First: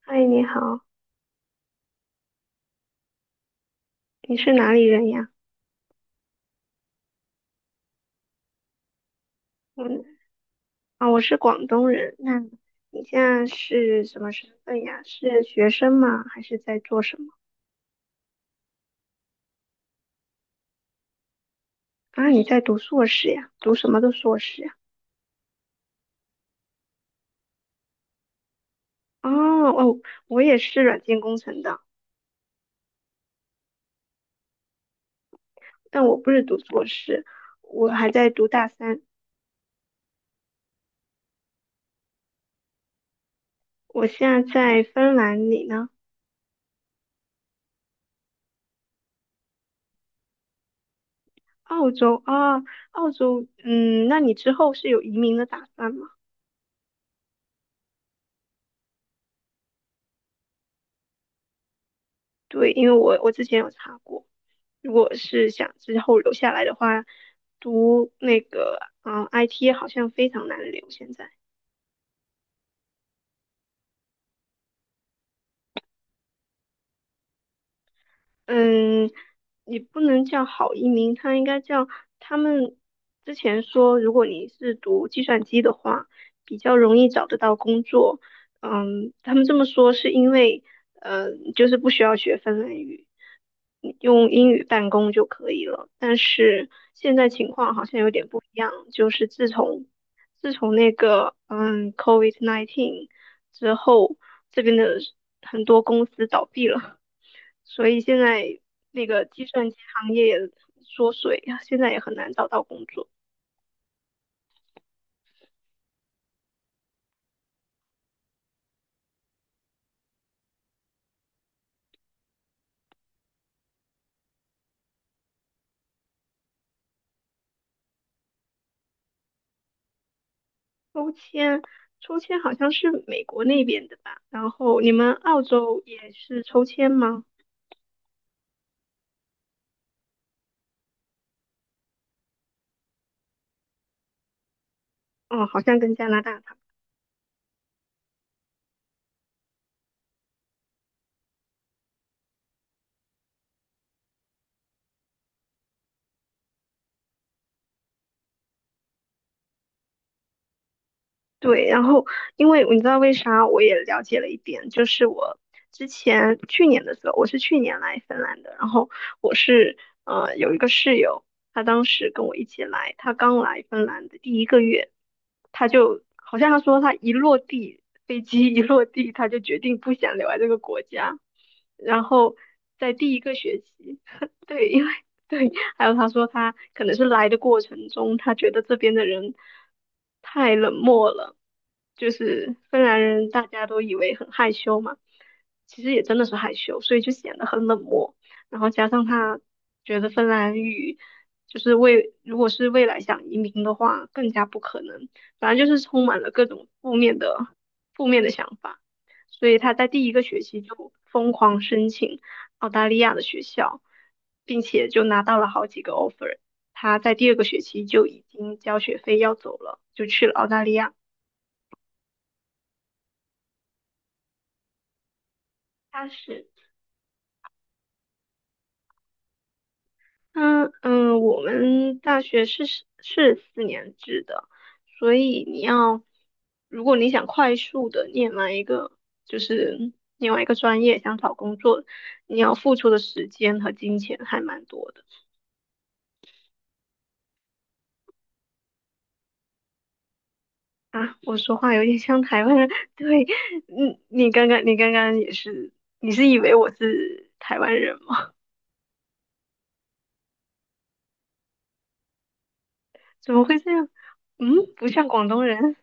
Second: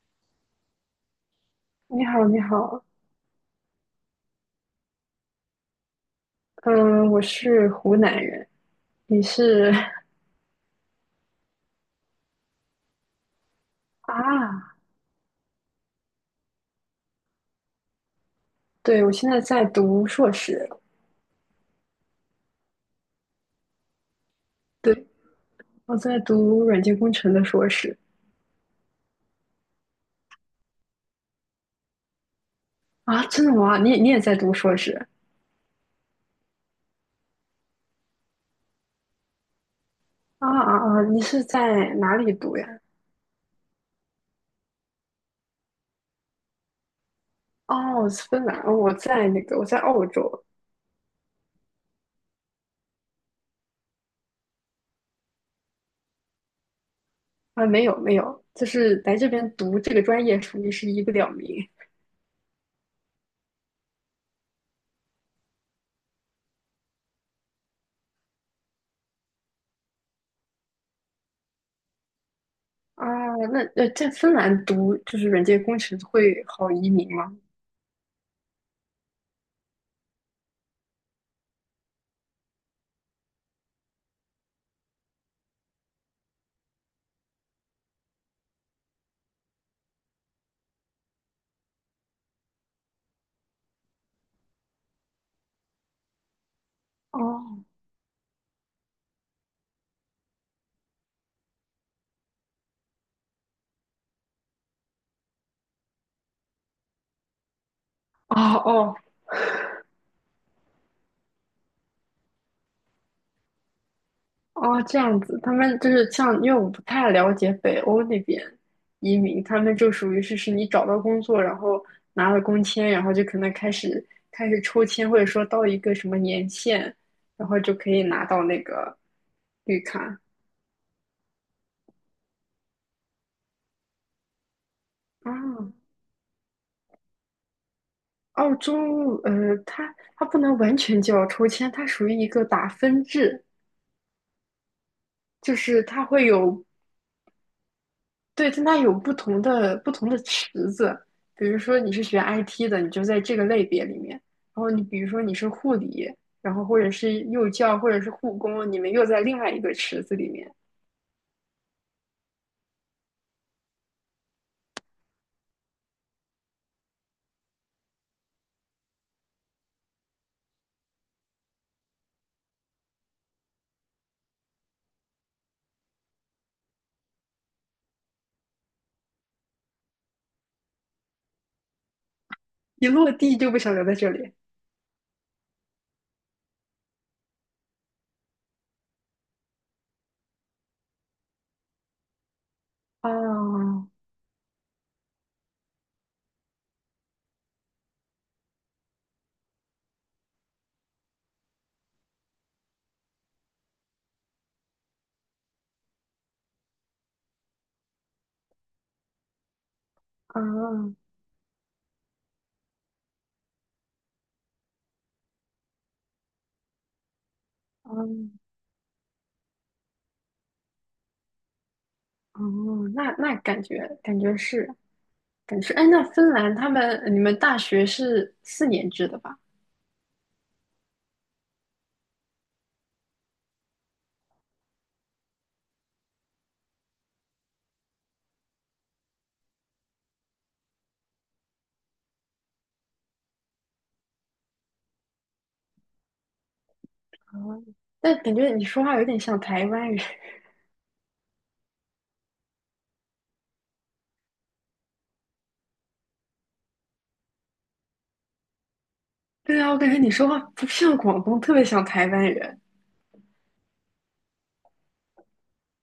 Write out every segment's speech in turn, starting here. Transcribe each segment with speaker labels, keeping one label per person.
Speaker 1: 嗨，你好，
Speaker 2: 你好，你好，
Speaker 1: 你是哪里人呀？
Speaker 2: 嗯，我是湖南人。你是
Speaker 1: 嗯啊，我是广东人。那你现在是
Speaker 2: 啊？
Speaker 1: 什么身份呀？是学生吗？还是在做什么？
Speaker 2: 对，我现在在读硕士。
Speaker 1: 啊，你在读硕士呀？读什么的硕士呀？
Speaker 2: 对，我在读软件工程的硕士。
Speaker 1: 哦哦，我也是软件工程的，
Speaker 2: 啊，真的吗？你也在读硕士。
Speaker 1: 但我不是读硕士，我还在读大三。
Speaker 2: 啊啊啊！你是在哪里读呀？
Speaker 1: 我现在在芬兰，里呢？
Speaker 2: 哦，我是芬兰。哦，我在澳洲。
Speaker 1: 澳洲啊，澳洲，嗯，那你之后是有移民的打算吗？
Speaker 2: 啊，没有没有，就是来这边读这个专业，属于是一个了名。
Speaker 1: 对，因为我之前有查过。如果是想之后留下来的话，读那个IT 好像非常难留现在。
Speaker 2: 啊，那在芬兰读就是软件工程会好移民吗？
Speaker 1: 嗯，你不能叫好移民，他应该叫他们之前说，如果你是读计算机的话，比较容易找得到工作。嗯，他们这么说是因为，呃，就是不需要学芬兰语，你用英语办公就可以了。但是现在情
Speaker 2: 哦
Speaker 1: 况好像有点不一样，就是自从那个COVID-19 之后，这边的很多公司倒闭了。所以现
Speaker 2: 哦
Speaker 1: 在
Speaker 2: 哦。
Speaker 1: 那个计算机行业也缩水呀，现在也很难找到工作。
Speaker 2: 哦，这样子。他们就是像，因为我不太了解北欧那边移民，他们就属于是你找到工作，然后拿了工签，然后就可能开始抽签，或者说到一个什么年限，然后就可以拿到那个绿卡。
Speaker 1: 抽签，抽签好像是美国那边的吧？然后你们
Speaker 2: 啊，
Speaker 1: 澳洲也是抽签吗？
Speaker 2: 澳洲，它不能完全叫抽签，它属于一个打分制。
Speaker 1: 哦，
Speaker 2: 就
Speaker 1: 好像
Speaker 2: 是
Speaker 1: 跟
Speaker 2: 它
Speaker 1: 加拿
Speaker 2: 会
Speaker 1: 大。
Speaker 2: 有。对，但它有不同的池子。比如说你是学 IT 的，你就在这个类别里面；然后你比如说你是护理，然后或者是幼教，或者是护工，你们又在另外一个池子里面。
Speaker 1: 对，然后因为你知道为啥我也了解了一点，就是我之前去年的时候，我是去年来芬兰的，然后我是有一个室友，他当时跟我一起来，他刚来芬兰的第一个月，他就好像他说他一落地，飞机一落地，他就决定不想留在这个国家，然后
Speaker 2: 一
Speaker 1: 在
Speaker 2: 落
Speaker 1: 第一个
Speaker 2: 地就不
Speaker 1: 学
Speaker 2: 想留在
Speaker 1: 期，
Speaker 2: 这里。
Speaker 1: 对，因为对，还有他说他可能是来的过程中，他觉得这边的人太冷漠了，就是芬兰人大家都
Speaker 2: 哦，
Speaker 1: 以为很害羞嘛，其实也真的是害羞，所以就显得很冷漠。然后加上他觉得芬兰语就是未，如果是未来想移民的话，更加不可能。反正就是充满了各种负面的想法，所以他在第一个学期就
Speaker 2: 哦，
Speaker 1: 疯狂申请，澳大利亚的学校，并且就拿到了好几个 offer。他在第二个学期就
Speaker 2: 哦，
Speaker 1: 已经交学费要走了，就去了澳大利亚。
Speaker 2: 哦，那感觉是，哎，那
Speaker 1: 他
Speaker 2: 芬
Speaker 1: 是，
Speaker 2: 兰他们你们大学是4年制的吧？
Speaker 1: 嗯嗯，我们大学是4年制的，所以你要，如果你想快速的念完一个，就是另外一个专业，想找工作，你要付出的时间和金钱还蛮多的。
Speaker 2: 啊，但感觉你说话有点像台湾人。
Speaker 1: 啊，我说话有点像台湾人，对，嗯，你刚刚也是，你是以为我是台湾人吗？
Speaker 2: 对啊，我感觉你说话不像广东，特别像台湾人。
Speaker 1: 怎么会这样？嗯，不像广东人，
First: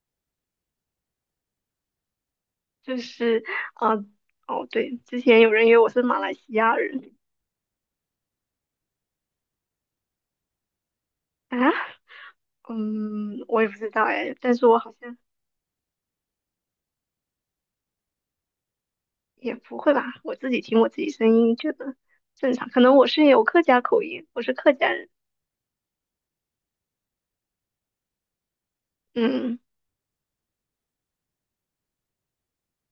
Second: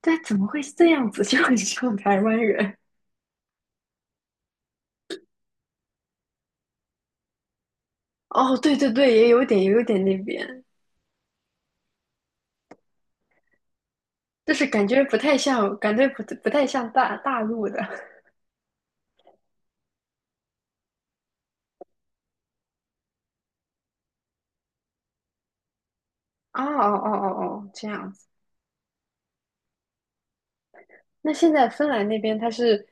Speaker 2: 对，怎么会是这样子？就很像台湾人。
Speaker 1: 就是啊、呃哦，对，之前有人以为我是马来西亚人
Speaker 2: 哦，对对对，也有点，也有点那边。
Speaker 1: 啊，嗯，我也不知道哎，
Speaker 2: 就
Speaker 1: 但是
Speaker 2: 是
Speaker 1: 我
Speaker 2: 感
Speaker 1: 好
Speaker 2: 觉
Speaker 1: 像
Speaker 2: 不太像，感觉不太像大陆的。
Speaker 1: 也不会吧，我自己听我自己声音觉得正常，可能我是有客家口音，我是客家人，
Speaker 2: 哦哦哦哦哦，这样子。
Speaker 1: 嗯，
Speaker 2: 那现在芬兰那边它是，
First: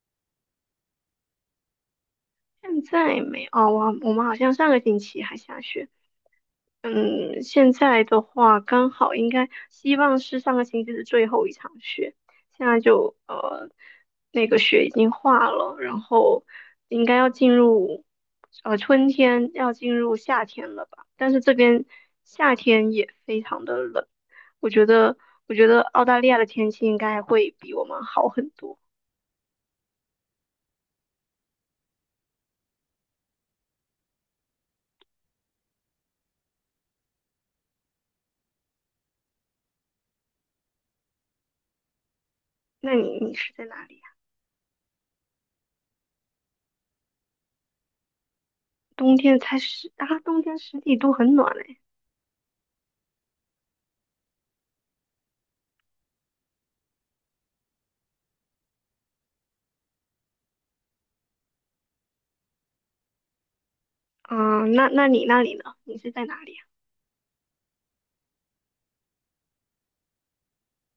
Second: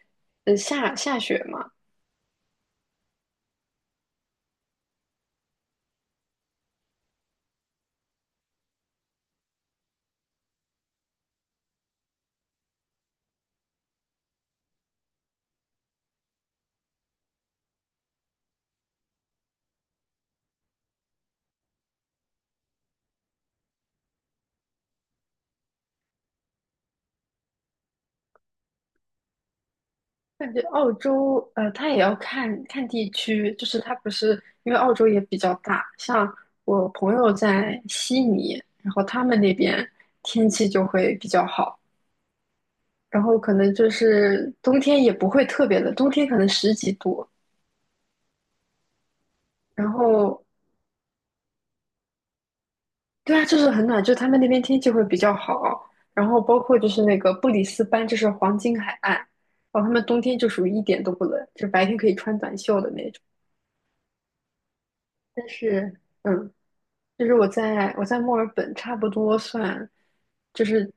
Speaker 2: 下雪嘛？
Speaker 1: 现在没哦，我们好像上个星期还下雪。嗯，现在的话刚好应该希望是上个星期的最后一场雪，现在就那个雪已经化了，然后应该要进入春天，要进入夏天了吧？但是这边夏天也非常的冷，我觉得我觉得澳大利亚的天气应该会比我们好很多。
Speaker 2: 感觉澳洲，它也要看看地区。就是它不是因为澳洲也比较大。像我朋友在悉尼，然后他们那边天气就会比较好。
Speaker 1: 那你
Speaker 2: 然
Speaker 1: 你
Speaker 2: 后可
Speaker 1: 是在
Speaker 2: 能
Speaker 1: 哪
Speaker 2: 就
Speaker 1: 里呀？
Speaker 2: 是冬天也不会特别冷，冬天可能十几度。
Speaker 1: 冬天才
Speaker 2: 然
Speaker 1: 十啊，冬
Speaker 2: 后
Speaker 1: 天十几度很暖嘞。
Speaker 2: 对啊，就是很暖。就他们那边天气会比较好，然后包括就是那个布里斯班，就是黄金海岸，然后他们冬天就属于一点都不冷，就白天可以穿短袖的那种。
Speaker 1: 嗯，那你那
Speaker 2: 但
Speaker 1: 里呢？
Speaker 2: 是
Speaker 1: 你是在哪里呀？
Speaker 2: 就是我在墨尔本。差不多算就是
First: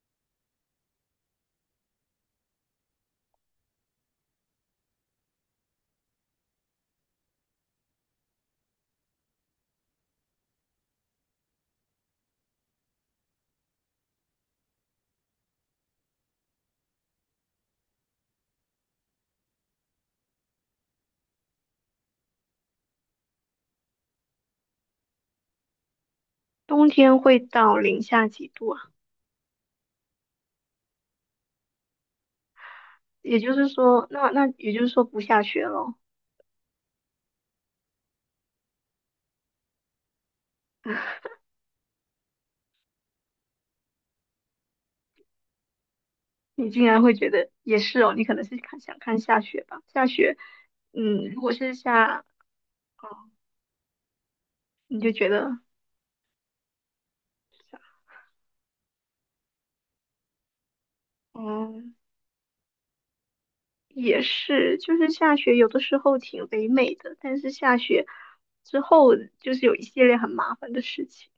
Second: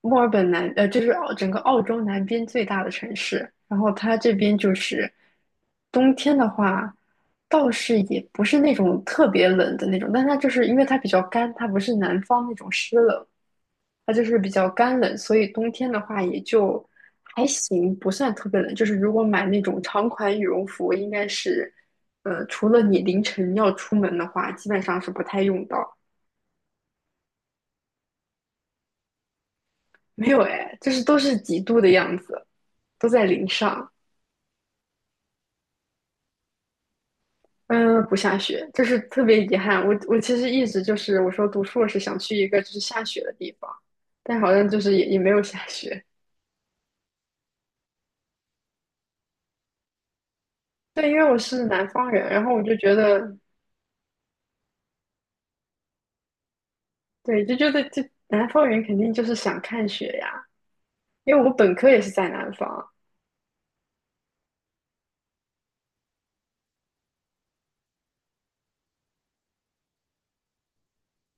Speaker 2: 墨尔本南就是整个澳洲南边最大的城市。然后它这边就是冬天的话，倒是也不是那种特别冷的那种。但它就是因为它比较干，它不是南方那种湿冷，它就是比较干冷。所以冬天的话也就还行，不算特别冷。就是如果买那种长款羽绒服，应该是。除了你凌晨要出门的话，基本上是不太用到。
Speaker 1: 冬天会到零下几度啊？
Speaker 2: 没有哎，就是都是几度的样子，都在
Speaker 1: 也
Speaker 2: 零
Speaker 1: 就是
Speaker 2: 上。
Speaker 1: 说，那也就是说不下雪咯。
Speaker 2: 嗯，不下雪，就是特别遗憾。我其实一直就是我说读硕士想去一个就是下雪的地方，但好像就是也没有下雪。
Speaker 1: 你竟然会觉得也是哦，你可能是想看下雪吧？下雪，
Speaker 2: 对，因为
Speaker 1: 嗯，
Speaker 2: 我
Speaker 1: 如果
Speaker 2: 是
Speaker 1: 是
Speaker 2: 南方
Speaker 1: 下，
Speaker 2: 人，然后我就觉
Speaker 1: 哦，
Speaker 2: 得。
Speaker 1: 你就觉得，
Speaker 2: 对，就觉得就南方人肯定就是想看雪呀。因为我本科
Speaker 1: 嗯，
Speaker 2: 也是在南方。
Speaker 1: 也是，就是下雪有的时候挺唯美的，但是下雪之后就是有一系列很麻烦的事情。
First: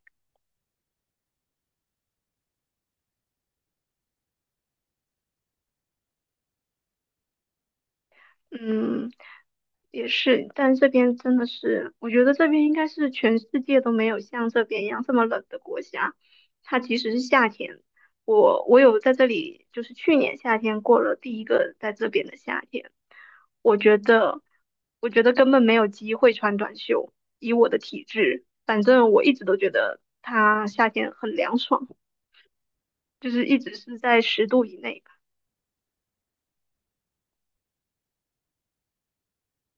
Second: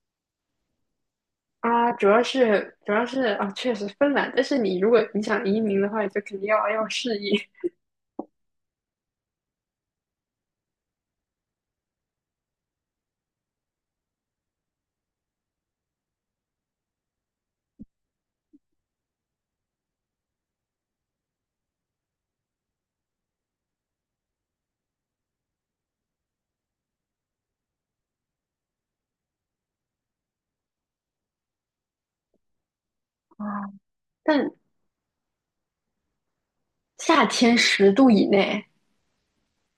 Speaker 2: 啊，主要是啊，确实芬兰，但是你如果你想移民的话，你就肯定要适应。
Speaker 1: 嗯，也是，但这边真的是，我觉得这边应该是全世界都没有像这边一样这么冷的国家。它即使是夏天，我有在这里，就是去年夏天过了第一个在这边的夏天，我觉得我觉得根本没有机会穿短袖，以我的体质，反正我一直都觉得它夏天很凉爽，就是
Speaker 2: 啊。
Speaker 1: 一直是在十
Speaker 2: 但
Speaker 1: 度以内。
Speaker 2: 夏天10度以内。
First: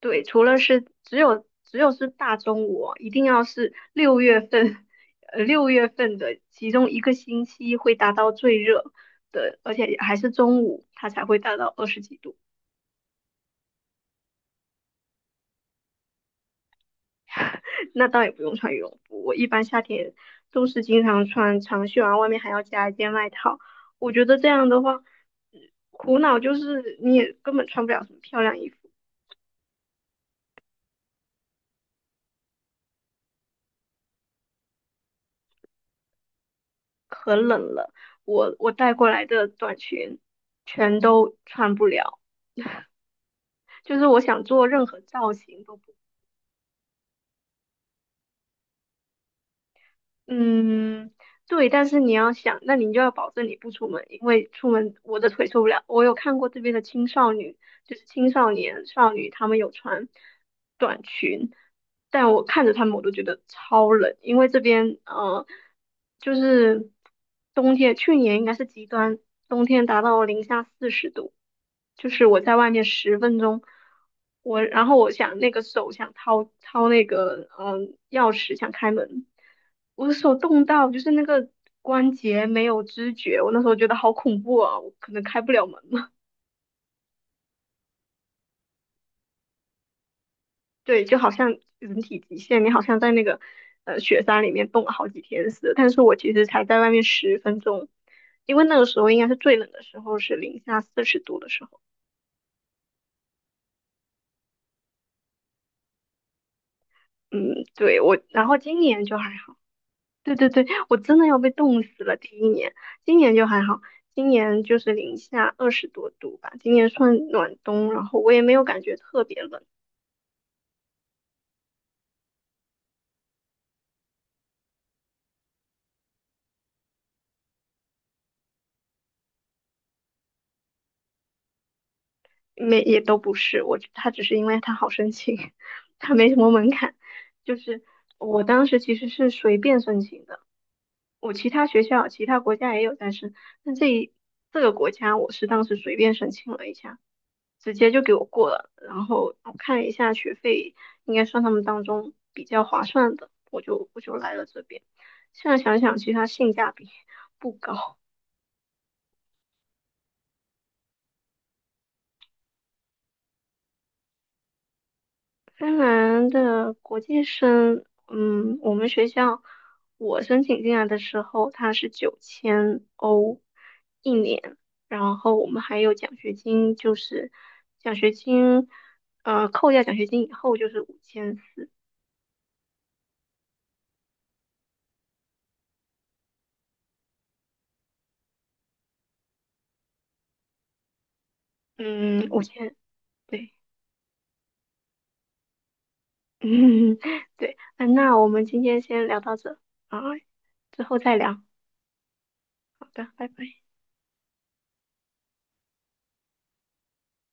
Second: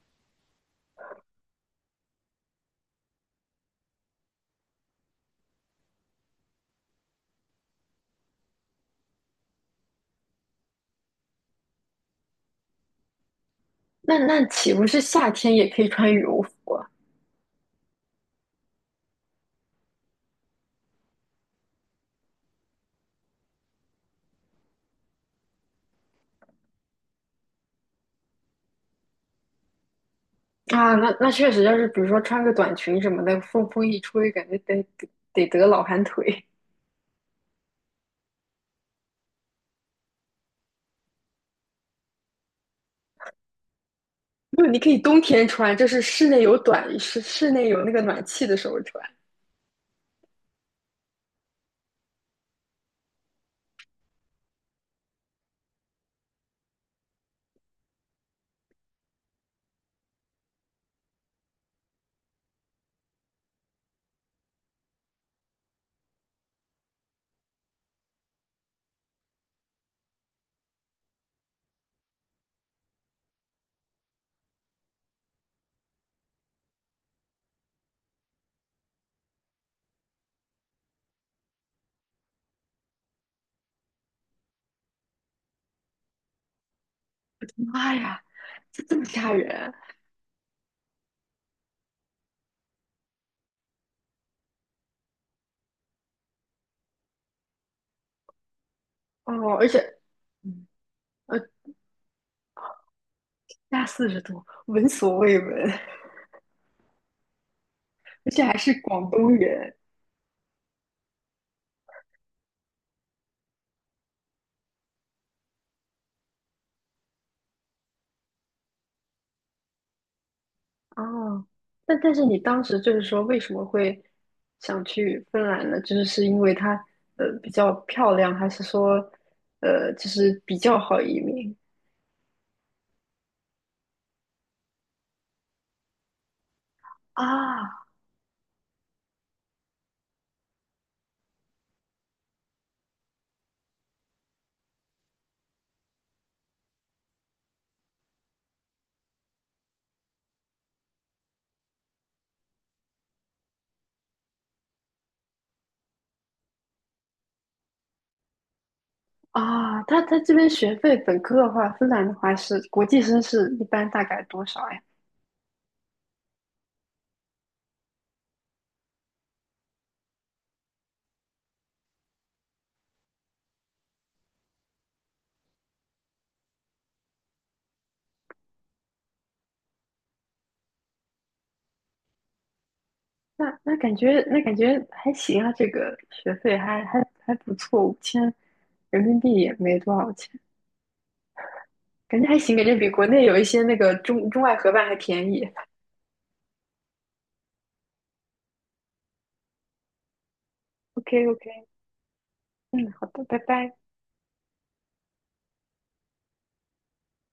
Speaker 1: 对，除了是只有是大中午哦一定要是六月份的其中一个星期会达到最热的，而且还是中午，它才会达到20几度。
Speaker 2: 那岂不是夏天也可以穿羽绒服啊？
Speaker 1: 那倒也不用穿羽绒服，我一般夏天都是经常穿长袖啊，然后外面还要加一件外套。我觉得这样的话，呃苦恼就是你也根本穿不了什么漂亮衣服，
Speaker 2: 啊，那确实。要是比如说穿个短裙什么的，风一吹，感觉得老寒腿。
Speaker 1: 可冷了。我带过来的短裙全都穿不了。就是我想
Speaker 2: 没
Speaker 1: 做
Speaker 2: 有，你
Speaker 1: 任
Speaker 2: 可以
Speaker 1: 何
Speaker 2: 冬
Speaker 1: 造
Speaker 2: 天
Speaker 1: 型
Speaker 2: 穿，
Speaker 1: 都
Speaker 2: 就
Speaker 1: 不，
Speaker 2: 是室内有那个暖气的时候穿。
Speaker 1: 嗯，对，但是你要想，那你就要保证你不出门，因为出门我的腿受不了。我有看过这边的青少女，就是青少年少女，他们有穿。但我看着他们我都觉得超冷，因为这边就是冬天，去年应该是极端，冬天达到零下四十度，就是我在外面十分钟，然后我想那个手想掏掏那个钥匙想开门，我的手冻到就是那个关节没有知觉，我那时候觉得好恐怖啊，我可能开不了门了。
Speaker 2: 妈呀，这么吓人。
Speaker 1: 对，就好像人体极限，你好像在那个雪山里面冻了好几天似的。但是我其实才在外面十分钟，因为那个时候应该是最
Speaker 2: 哦！而
Speaker 1: 冷的时
Speaker 2: 且，
Speaker 1: 候，是零
Speaker 2: 嗯，
Speaker 1: 下四十度
Speaker 2: 呃，
Speaker 1: 的时候。
Speaker 2: 加40度，闻所未闻。
Speaker 1: 嗯，对，我，
Speaker 2: 而且
Speaker 1: 然后
Speaker 2: 还是
Speaker 1: 今年
Speaker 2: 广
Speaker 1: 就还
Speaker 2: 东
Speaker 1: 好。
Speaker 2: 人。
Speaker 1: 对对对，我真的要被冻死了。第一年，今年就还好，今年就是零下20多度吧，今年算暖冬，然后我也没有感觉特别冷。
Speaker 2: 哦，那但是你当时就是说为什么会想去芬兰呢？就是是因为它比较漂亮，还是说就是比较好移民
Speaker 1: 没也都不是，他只是因为他好申请，他没什么门槛，就是
Speaker 2: 啊。
Speaker 1: 我当时其实是随便申请的，我其他学校、其他国家也有在申，但这个国家我是当时随便申请了一下，直接就给我过了，然后我看了一下学费，应该算他们当中比较划算的，我就来了这边。现在想想，其实它性价比不高，
Speaker 2: 啊？它这边学费本科的话，芬兰的话是国际生是一般大概多少呀？
Speaker 1: 芬兰的国际生，嗯，我们学校我申请进来的时候，它是9000欧一年，然后我们还有奖学金，就是奖学金，扣掉奖学金以后就是5400，
Speaker 2: 那感觉还行啊。这个学费还不错。5000人民币也没多少钱。感
Speaker 1: 嗯，
Speaker 2: 觉还
Speaker 1: 五
Speaker 2: 行。感
Speaker 1: 千，
Speaker 2: 觉比国内有一
Speaker 1: 对，
Speaker 2: 些那个中外合办还便宜。
Speaker 1: 嗯，对，那我们今天先聊到这啊，之后再
Speaker 2: OK
Speaker 1: 聊，
Speaker 2: OK。
Speaker 1: 好
Speaker 2: 嗯，好
Speaker 1: 的，
Speaker 2: 的，
Speaker 1: 拜
Speaker 2: 拜
Speaker 1: 拜。
Speaker 2: 拜。